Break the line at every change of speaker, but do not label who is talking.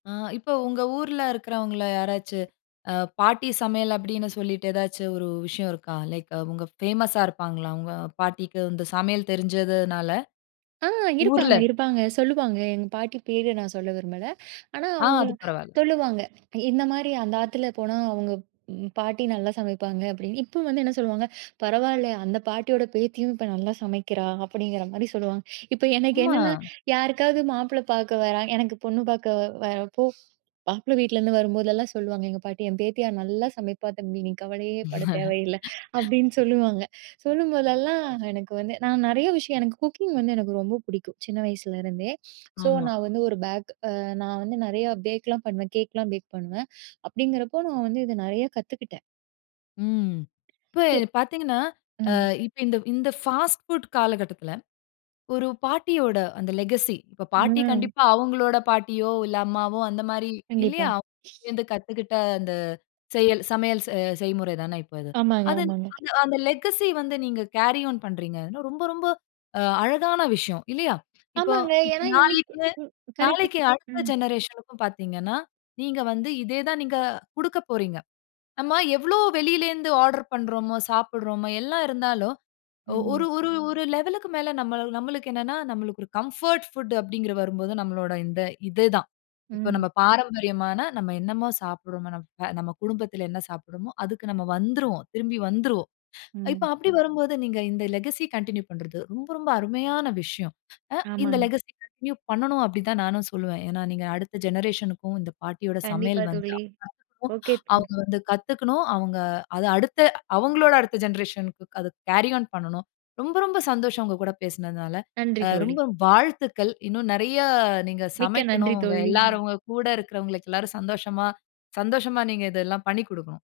ஆ இப்ப உங்க ஊர்ல இருக்கிறவங்கள்ல யாராச்சு அ 'பாட்டி சமையல்' அப்படின்னு சொல்லிட்டு, ஏதாச்சு ஒரு விஷயம் இருக்கா? லைக் அவுங்க ஃபேமஸா இருப்பாங்களா? உங்க பாட்டிக்கு இந்த சமையல் தெரிஞ்சதுனால,
ஆ
ஊர்ல?
இருப்பாங்க இருப்பாங்க சொல்லுவாங்க. எங்க பாட்டி பேர நான் சொல்ல விரும்பல. ஆனா
ஆ,
அவங்கள
அது பரவால்ல.
சொல்லுவாங்க. இந்த மாரி, "அந்த ஆத்துல போனா, அவங்க ம் பாட்டி நல்லா சமைப்பாங்க" அப்படின்னு. இப்ப வந்து என்ன சொல்லுவாங்க,"பரவால்லயே அந்த பாட்டியோட பேத்தியும் இப்ப நல்லா சமைக்கிறா" அப்படிங்கிற மாரி சொல்லுவாங்க. இப்ப எனக்கு
அம்மா!
என்னன்னா, யாருக்காவது மாப்பிளை பார்க்க வராங்க எனக்கு பொண்ணு பார்க்க வ வரப்போ மாப்பிள வீட்லேருந்து வரும்போதெல்லாம் சொல்லுவாங்க எங்க பாட்டி, "என் பேத்தியா நல்லா சமைப்பா தம்பி. நீ கவலையே படத் தேவையில்லை." அப்படின்னு சொல்லுவாங்க. சொல்லும்போதெல்லாம் எனக்கு வந்து நான் நிறைய விஷயம் எனக்கு குக்கிங் வந்து எனக்கு ரொம்ப புடிக்கும். சின்ன வயசுலருந்தே. ஸோ
ஆமா.
நான் வந்து ஒரு பேக் அ நான் வந்து நிறையா பேக்லாம் பண்ணுவேன். கேக்கலாம் பேக் பண்ணுவேன். அப்படிங்கிறப்போ நான் வந்து இத நிறையா கத்துக்கிட்டேன்.
ம். இப்ப
[unintelligible]
பார்த்தீங்கன்னா, அ
ம்.
இப்ப இந்த இந்த ஃபாஸ்ட் ஃபுட் காலகட்டத்துல, ஒரு பாட்டியோட அந்த லெகசி இப்ப பாட்டி
ம்.
கண்டிப்பா அவங்களோட பாட்டியோ, இல்ல அம்மாவோ அந்த மாரி
கண்டிப்பா.
இல்லையா, [unintelligible] டேயிருந்து கத்துக்கிட்ட அந்த செயல் சமையல் செ செய்முறை தான இப்ப இது.
ஆமாங்க,
அது
ஆமாங்க.
அந்த அந்த லெகசி வந்து நீங்க கேரி ஆன் பண்றீங்க, அதுலா ரொம்ப ரொம்ப அ அழகான விஷயம், இல்லையா? இப்ப
ஆமாங்க.
இப்ப
ஏன்னா இன்னைக்கு
நாளைக்கே
ம் கரெக்ட்.
நாளைக்கே அடுத்த
ம்.
ஜெனரேஷனுக்கும் பார்த்தீங்கன்னா, நீங்க வந்து இதே தான் நீங்க குடுக்க போறீங்க. நம்ம எவ்ளோ வெளில இருந்து ஆர்டர் பண்றோமோ, சாப்பிடுறோமா எல்லாம் இருந்தாலும் ஒ ஒரு
ம்.
ஒரு ஒரு லெவலுக்கு மேல நம்மளு நம்மளுக்கு என்னன்னா நம்மளுக்கு ஒரு கம்ஃபோர்ட் ஃபுட் அப்படின்கிறது வரும்போது நம்மளோட இந்த இது தான். இப்ப
ம்.
நம்ம பாரம்பரியமான நம்ம என்னமோ சாப்பிடுறமோ நம்ம நம்ம குடும்பத்தில என்ன சாப்பிடுறமோ அதுக்கு நம்ம வந்துருவோம். திரும்பி வந்துருவோம். இப்ப
ம்.
அப்படி வரும்போது நீங்க இந்த லெகசி கன்டின்யூ பண்றது ரொம்ப ரொம்ப அருமையான விஷயம். அ இந்த
ஆமாங்
லெகசி கன்டின்யூ பண்ணணும் அப்படிதான் நானும் சொல்லுவேன். ஏன்னா நீங்க அடுத்த ஜெனரேஷனுக்கும் இந்த பாட்டியோட சமையல்
கண்டிப்பா
வந்து
தோழி.
[unintelligible]
ஓகே
அவங்க
ப்ரெண்டு
வந்து கத்துக்கணும், அவங்க அத அடுத்த அவங்களோட அடுத்த ஜெனரேஷன்னுக்கு அத கேரி ஆன் பண்ணனும். ரொம்ப ரொம்ப சந்தோஷம் உங்க கூட பேசினதனால.
நன்றி
அ
தோழி.
ரொம்ப வாழ்த்துக்கள். இன்னும் நிறைய நீங்க
மிக்க நன்றி
சமைக்கணும். உங்க
தோழி.
எல்லாரும் உங்க கூட இருக்கிறவங்களுக்கு எல்லாரும் சந்தோஷமா சந்தோஷமா நீங்க இதை எல்லாம் பண்ணிக் கொடுக்கனும்.